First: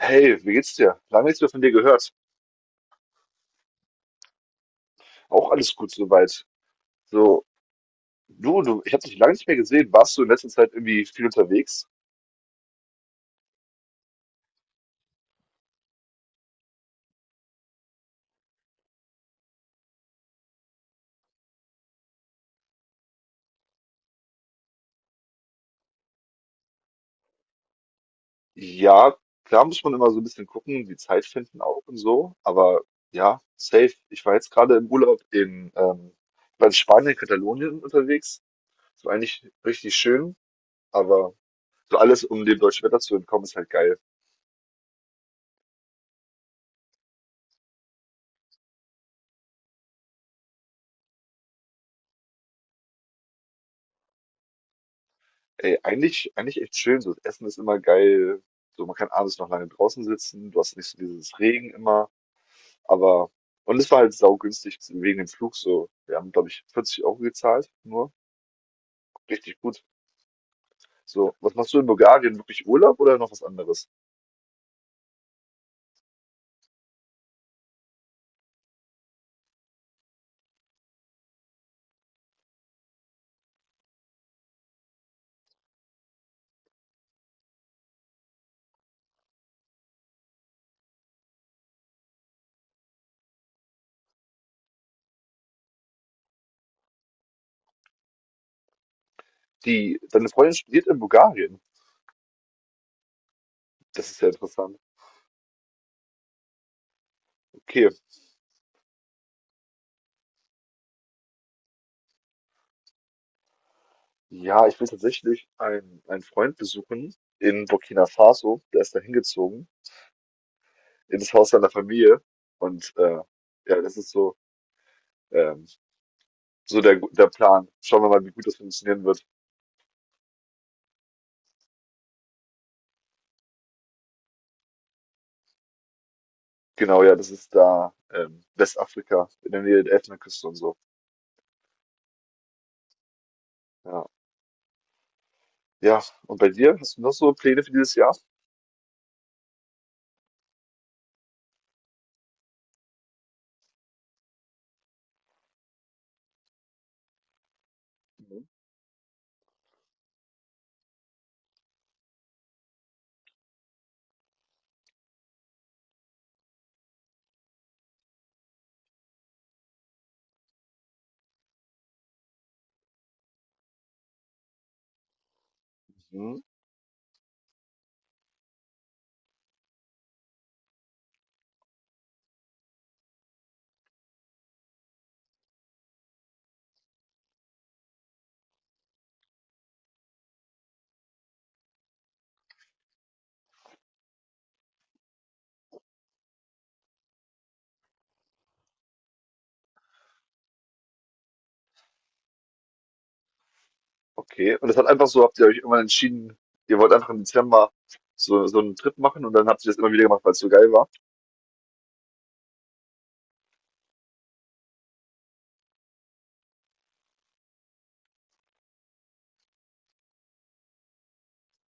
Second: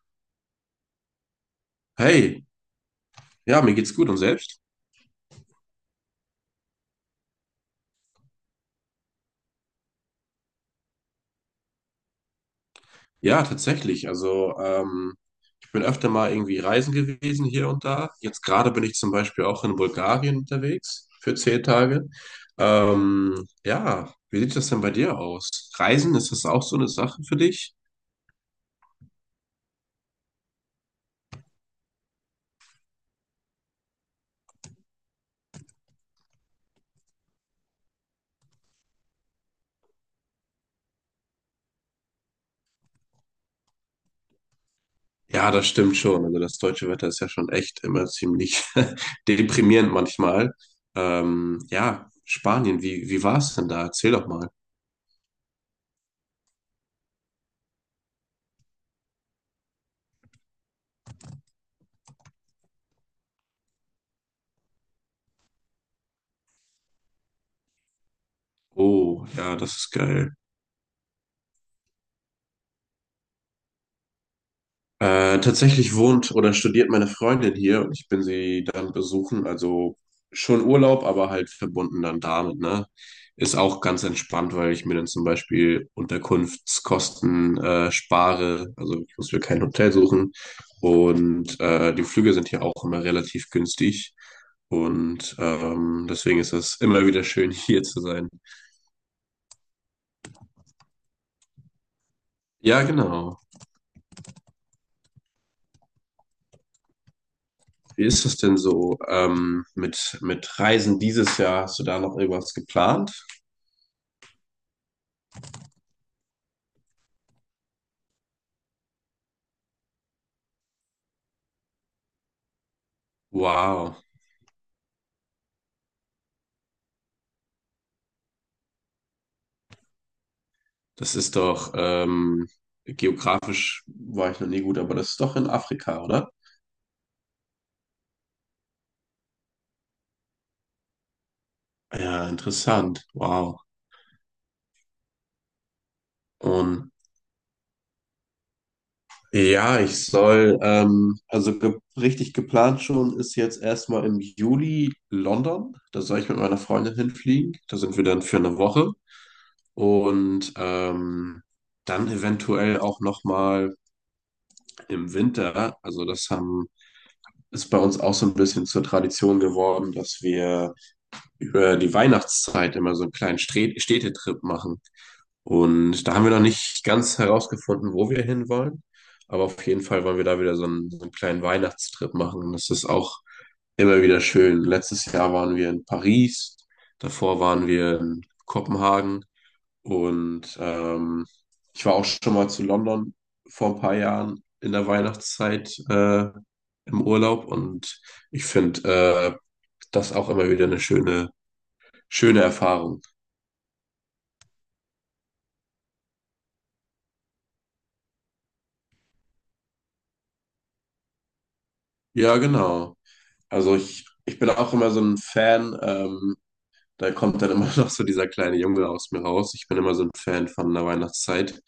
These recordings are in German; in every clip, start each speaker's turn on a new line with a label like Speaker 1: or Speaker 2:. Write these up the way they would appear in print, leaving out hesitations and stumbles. Speaker 1: Hey, wie geht's dir? Lange nichts mehr von dir gehört.
Speaker 2: Hey, ja, mir geht's gut und selbst?
Speaker 1: Auch alles gut soweit. So, ich habe dich lange nicht mehr gesehen. Warst du in letzter Zeit irgendwie viel unterwegs?
Speaker 2: Ja, tatsächlich. Also, ich bin öfter mal irgendwie reisen gewesen hier und da. Jetzt gerade bin ich zum Beispiel auch in Bulgarien unterwegs für 10 Tage. Ja, wie sieht das denn bei dir aus? Reisen, ist das auch so eine Sache für dich?
Speaker 1: Ja, klar muss man immer so ein bisschen gucken, die Zeit finden auch und so. Aber ja, safe. Ich war jetzt gerade im Urlaub ich war in Spanien, Katalonien unterwegs. So eigentlich richtig schön, aber so alles, um dem deutschen Wetter zu entkommen, ist halt geil.
Speaker 2: Ja, das stimmt schon. Also das deutsche Wetter ist ja schon echt immer ziemlich deprimierend manchmal. Ja, Spanien, wie war's denn da? Erzähl doch mal.
Speaker 1: Ey, eigentlich echt schön. So, das Essen ist immer geil. So, man kann abends noch lange draußen sitzen. Du hast nicht so dieses Regen immer. Aber und es war halt saugünstig wegen dem Flug so. Wir haben, glaube ich, 40 € gezahlt, nur.
Speaker 2: Oh, ja,
Speaker 1: Richtig
Speaker 2: das
Speaker 1: gut.
Speaker 2: ist geil.
Speaker 1: So, was machst du in Bulgarien? Wirklich Urlaub oder noch was anderes?
Speaker 2: Tatsächlich wohnt oder studiert meine Freundin hier und ich bin sie dann besuchen. Also schon Urlaub, aber halt verbunden dann damit, ne? Ist auch ganz entspannt, weil ich mir dann zum Beispiel Unterkunftskosten spare. Also ich muss mir kein Hotel suchen. Und die Flüge sind hier auch immer relativ günstig. Und deswegen ist es immer wieder schön, hier zu sein.
Speaker 1: Die, deine Freundin studiert in Bulgarien.
Speaker 2: Ja, genau.
Speaker 1: Das ist ja interessant. Okay.
Speaker 2: Wie ist das denn so mit Reisen dieses Jahr? Hast du da noch irgendwas geplant?
Speaker 1: Ja, ich will tatsächlich einen Freund besuchen in Burkina Faso. Der ist da hingezogen, in das Haus seiner Familie. Und äh, ja, das
Speaker 2: Wow,
Speaker 1: ist so, ähm, so der Plan. Schauen wir mal, wie gut das funktionieren wird.
Speaker 2: das ist doch geografisch war ich noch nie gut, aber das ist doch in Afrika, oder?
Speaker 1: Genau, ja, das ist da Westafrika, in der Nähe der Elfenbeinküste und so.
Speaker 2: Ja, interessant. Wow.
Speaker 1: Ja. Ja, und bei dir?
Speaker 2: Und
Speaker 1: Hast du noch so Pläne für dieses Jahr?
Speaker 2: ja, ich soll, also ge richtig geplant schon ist jetzt erstmal im Juli London. Da soll ich mit meiner Freundin hinfliegen. Da sind wir dann für
Speaker 1: Mhm.
Speaker 2: eine Woche. Und dann eventuell auch nochmal im Winter. Also das haben, ist bei uns auch so ein bisschen zur Tradition geworden, dass wir über die Weihnachtszeit immer so einen kleinen Städtetrip machen. Und da haben wir
Speaker 1: Mhm.
Speaker 2: noch nicht ganz herausgefunden, wo wir hinwollen. Aber auf jeden Fall wollen wir da wieder so einen kleinen Weihnachtstrip machen. Und das ist auch immer wieder schön. Letztes Jahr waren wir in Paris, davor waren wir in Kopenhagen und ich war auch schon mal zu London vor ein paar Jahren in der Weihnachtszeit im Urlaub und ich finde das auch immer wieder eine schöne Erfahrung.
Speaker 1: Okay. Und das hat einfach so, habt ihr euch irgendwann entschieden, ihr wollt einfach im Dezember so einen Trip machen und dann habt ihr das immer wieder gemacht, weil es so geil war.
Speaker 2: Ja, genau. Also ich bin auch immer so ein Fan. Da kommt dann immer noch so dieser kleine Junge aus mir raus. Ich bin immer so ein Fan von der Weihnachtszeit.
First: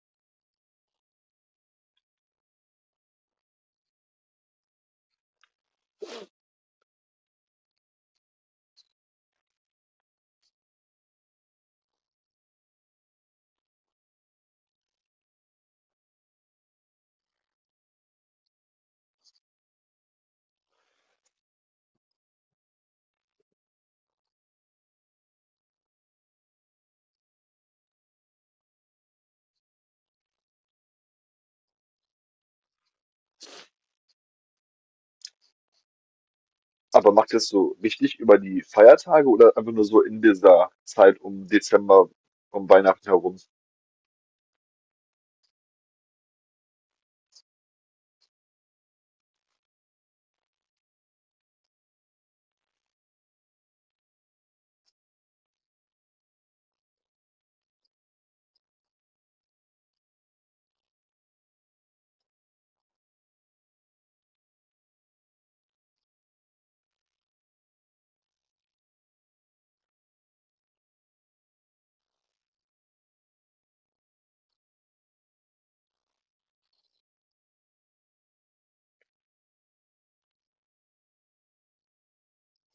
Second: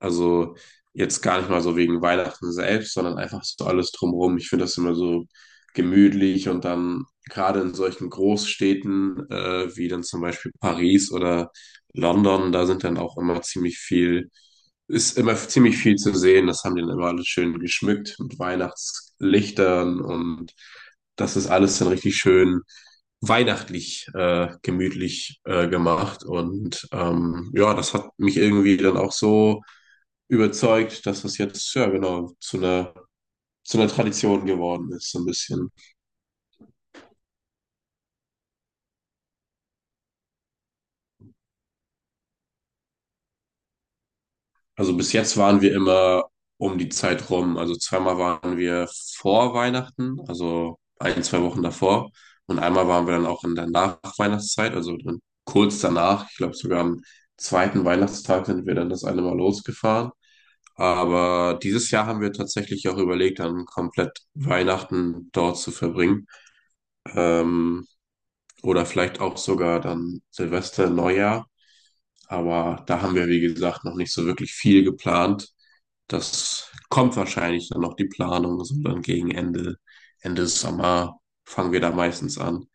Speaker 2: Also jetzt gar nicht mal so wegen Weihnachten selbst, sondern einfach so alles drumherum. Ich finde das immer so gemütlich und dann gerade in solchen Großstädten wie dann zum Beispiel Paris oder London, da sind dann auch immer ziemlich viel, ist immer ziemlich viel zu sehen. Das haben die dann immer alles schön geschmückt mit Weihnachtslichtern und das ist alles dann richtig schön weihnachtlich gemütlich gemacht. Und ja, das hat mich irgendwie dann auch so überzeugt, dass das jetzt, ja genau, zu einer Tradition geworden ist, so ein bisschen.
Speaker 1: Aber macht ihr das so richtig über die Feiertage oder einfach nur so in dieser Zeit um Dezember, um Weihnachten herum?
Speaker 2: Also bis jetzt waren wir immer um die Zeit rum. Also zweimal waren wir vor Weihnachten, also ein, zwei Wochen davor. Und einmal waren wir dann auch in der Nachweihnachtszeit, also dann kurz danach, ich glaube sogar am zweiten Weihnachtstag sind wir dann das eine Mal losgefahren. Aber dieses Jahr haben wir tatsächlich auch überlegt, dann komplett Weihnachten dort zu verbringen. Ähm, oder vielleicht auch sogar dann Silvester, Neujahr. Aber da haben wir, wie gesagt, noch nicht so wirklich viel geplant. Das kommt wahrscheinlich dann noch die Planung, sondern gegen Ende, Ende Sommer fangen wir da meistens an.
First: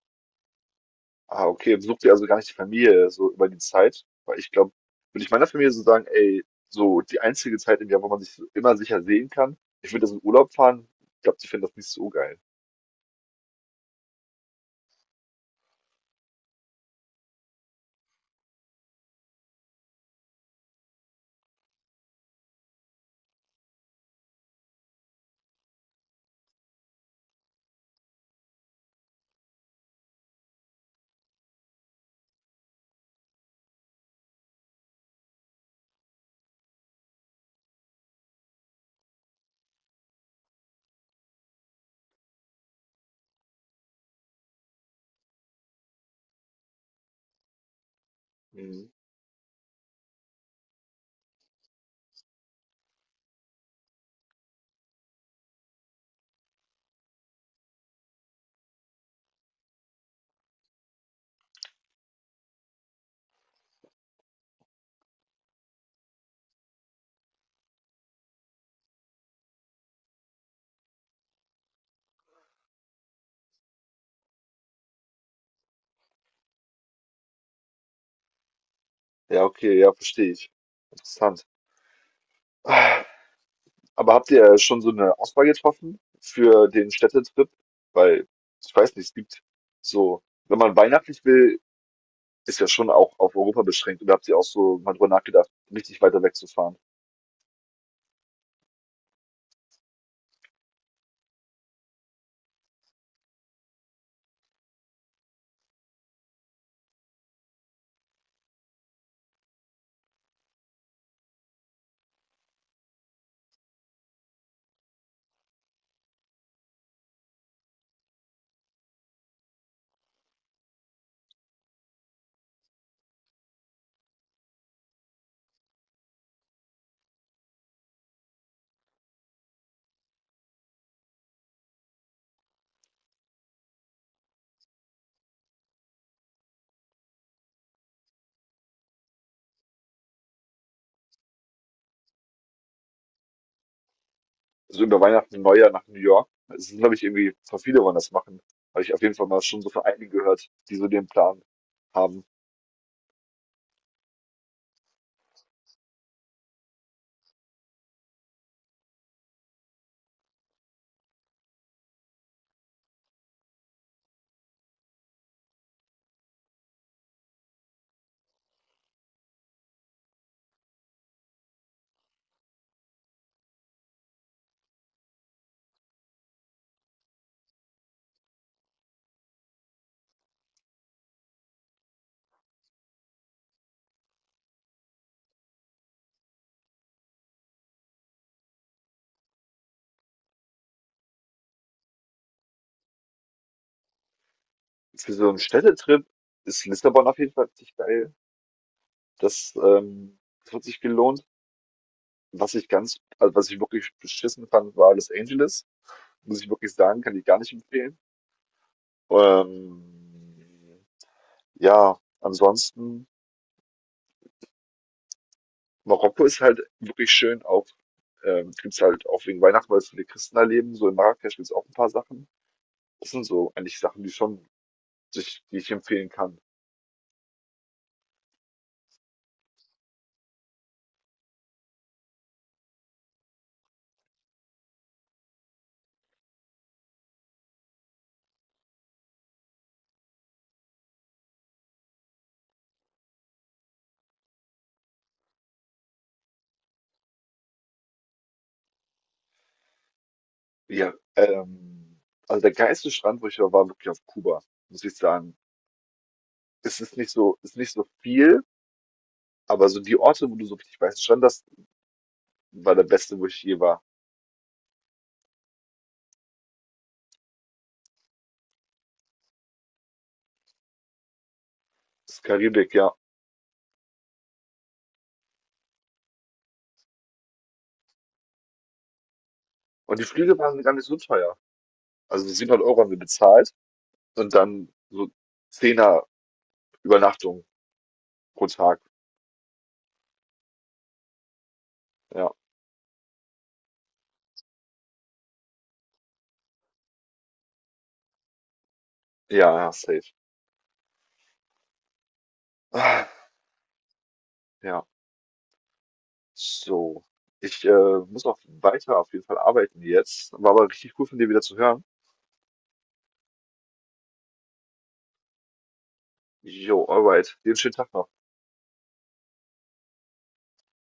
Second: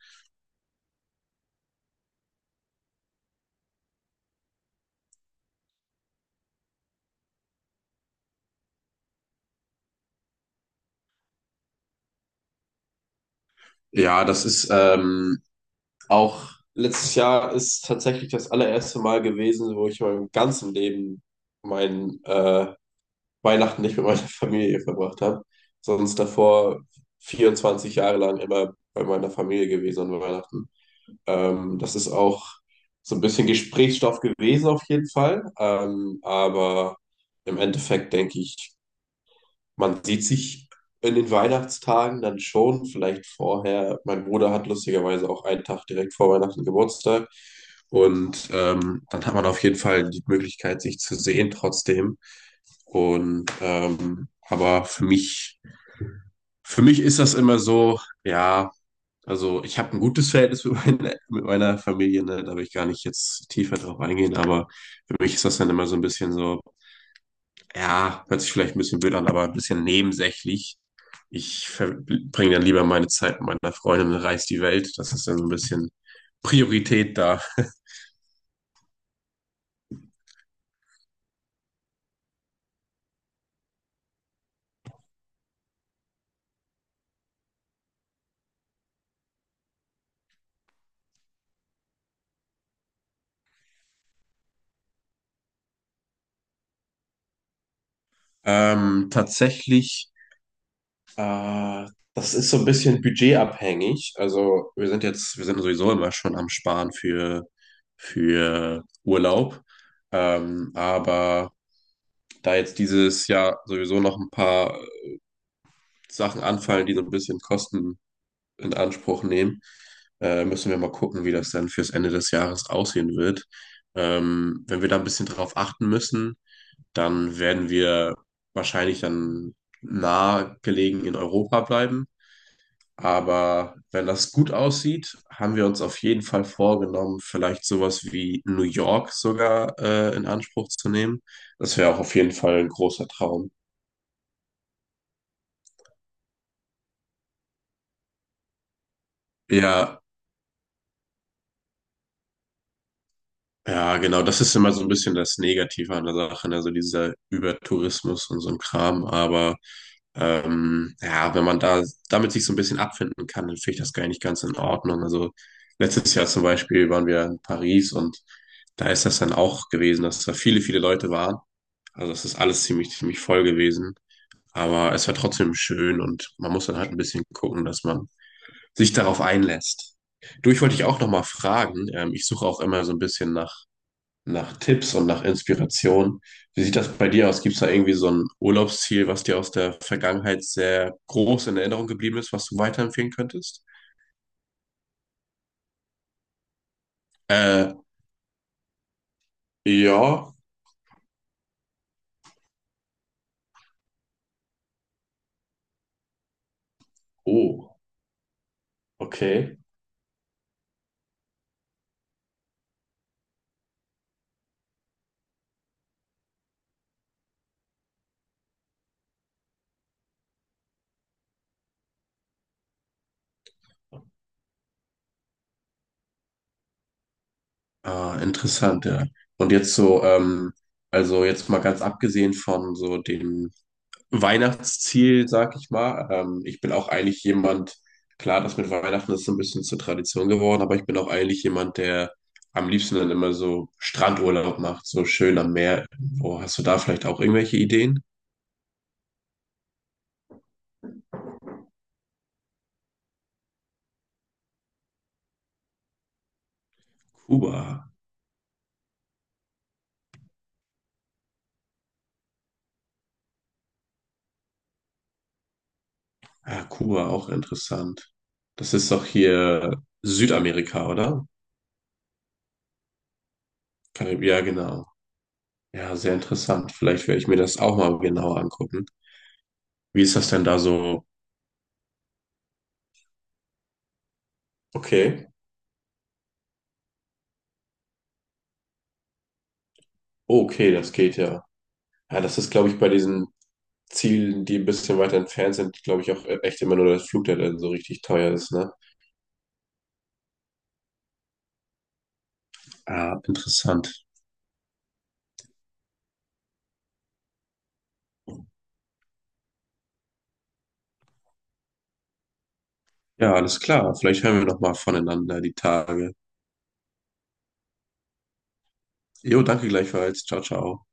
Speaker 1: Ah, okay. Besucht ihr also gar nicht die Familie so über die Zeit? Weil ich glaube, würde ich meiner Familie so sagen, ey, so die einzige Zeit im Jahr, wo man sich so immer sicher sehen kann, ich würde das in Urlaub fahren. Ich glaube, die finden das nicht so geil.
Speaker 2: Ja, das ist auch letztes Jahr ist tatsächlich das allererste Mal gewesen, wo ich in meinem ganzen Leben mein Weihnachten nicht mit meiner Familie verbracht habe, sonst davor 24 Jahre lang immer bei meiner Familie gewesen an Weihnachten. Das ist auch so ein bisschen Gesprächsstoff gewesen auf jeden Fall, aber im Endeffekt denke ich, man sieht sich in den Weihnachtstagen dann schon, vielleicht vorher. Mein Bruder hat lustigerweise auch einen Tag direkt vor Weihnachten Geburtstag. Und dann hat man auf jeden Fall die Möglichkeit, sich zu sehen trotzdem. Und aber für mich ist das immer so, ja, also ich habe ein gutes Verhältnis mit meiner Familie, ne? Da will ich gar nicht jetzt tiefer drauf eingehen, aber für mich ist das dann immer so ein bisschen so ja, hört sich vielleicht ein bisschen blöd an, aber ein bisschen nebensächlich. Ich verbringe dann lieber meine Zeit mit meiner Freundin und reise die Welt. Das ist dann so ein bisschen Priorität da.
Speaker 1: Ja, okay, ja, verstehe ich. Interessant. Aber habt ihr schon so eine Auswahl getroffen für den Städtetrip? Weil, ich weiß nicht, es gibt so, wenn man weihnachtlich will, ist ja schon auch auf Europa beschränkt. Oder habt ihr auch so mal drüber nachgedacht, richtig weiter wegzufahren?
Speaker 2: Tatsächlich, äh, das ist so ein bisschen budgetabhängig. Also wir sind jetzt, wir sind sowieso immer schon am Sparen für Urlaub. Aber da jetzt dieses Jahr sowieso noch ein paar Sachen anfallen, die so ein bisschen Kosten in Anspruch nehmen. Müssen wir mal gucken, wie das dann fürs Ende des Jahres aussehen wird. Wenn wir da ein bisschen drauf achten müssen, dann werden wir wahrscheinlich dann nah gelegen in Europa bleiben. Aber wenn das gut aussieht, haben wir uns auf jeden Fall vorgenommen, vielleicht sowas wie New York sogar in Anspruch zu nehmen. Das wäre auch auf jeden Fall ein großer Traum.
Speaker 1: Also über Weihnachten und Neujahr nach New York. Es sind, glaube ich, irgendwie, voll viele wollen das machen. Habe ich auf jeden Fall mal schon so von
Speaker 2: Ja,
Speaker 1: einigen gehört, die so den Plan haben.
Speaker 2: ja, genau, das ist immer so ein bisschen das Negative an der Sache, ne? Also dieser Übertourismus und so ein Kram. Aber ja, wenn man da damit sich so ein bisschen abfinden kann, dann finde ich das gar nicht ganz in Ordnung. Also letztes Jahr zum Beispiel waren wir in Paris und da ist das dann auch gewesen, dass da viele, viele Leute waren. Also das ist alles ziemlich, ziemlich voll gewesen. Aber es war trotzdem schön und man muss dann halt ein bisschen gucken, dass man sich darauf einlässt. Du, ich wollte dich auch nochmal fragen. Ich suche auch immer so ein bisschen nach Tipps und nach Inspiration. Wie sieht das bei dir aus? Gibt es da irgendwie so ein Urlaubsziel, was dir aus der Vergangenheit sehr groß in Erinnerung geblieben ist, was du weiterempfehlen könntest?
Speaker 1: Für so einen Städtetrip ist Lissabon auf jeden Fall
Speaker 2: Äh,
Speaker 1: richtig geil. Das,
Speaker 2: ja.
Speaker 1: das hat sich gelohnt. Was ich ganz also, was ich wirklich beschissen fand, war Los Angeles. Muss ich wirklich sagen, kann ich gar nicht
Speaker 2: Oh,
Speaker 1: empfehlen.
Speaker 2: okay.
Speaker 1: Ähm, ja, ansonsten, Marokko ist halt wirklich schön auch gibt's halt auch wegen Weihnachten, weil es viele Christen da leben. So in Marrakesch gibt's auch ein paar Sachen. Das sind so eigentlich Sachen, die schon sich die ich empfehlen kann.
Speaker 2: Ah, interessant, ja. Und jetzt so, also jetzt mal ganz abgesehen von so den Weihnachtsziel, sag ich mal. Ich bin auch eigentlich jemand, klar, das mit Weihnachten ist so ein bisschen zur Tradition geworden, aber ich bin auch eigentlich jemand, der am liebsten dann immer so Strandurlaub macht, so schön am Meer. Wo hast du da vielleicht auch irgendwelche Ideen?
Speaker 1: Ja, also, der geilste Strand, wo ich war, war wirklich auf Kuba, muss ich sagen. Es ist nicht
Speaker 2: Kuba.
Speaker 1: so viel, aber so die Orte, wo du so richtig weißen Strand hast, war der beste, wo ich je war.
Speaker 2: Ja, Kuba, auch interessant. Das ist doch hier Südamerika, oder?
Speaker 1: Das ist Karibik, ja.
Speaker 2: Ja, genau. Ja, sehr interessant. Vielleicht werde ich mir das auch mal genauer angucken.
Speaker 1: Und die
Speaker 2: Wie ist das
Speaker 1: Flüge
Speaker 2: denn da
Speaker 1: waren gar nicht so
Speaker 2: so?
Speaker 1: teuer. Also 700 € haben wir bezahlt und dann so
Speaker 2: Okay.
Speaker 1: Zehner Übernachtung pro Tag.
Speaker 2: Oh, okay, das geht ja. Ja,
Speaker 1: Ja,
Speaker 2: das ist, glaube ich, bei diesen Zielen, die ein bisschen weiter entfernt sind, glaube ich auch echt immer nur das Flug, der dann so richtig teuer ist, ne?
Speaker 1: ja, safe. Ah,
Speaker 2: Ah, interessant.
Speaker 1: ja, so. Ich muss noch weiter auf jeden Fall arbeiten jetzt. War aber richtig cool von dir wieder zu hören.
Speaker 2: Ja, alles klar. Vielleicht hören wir noch mal voneinander die Tage.
Speaker 1: Jo, alright. Dir einen schönen Tag noch.
Speaker 2: Jo, danke gleichfalls. Ciao, ciao.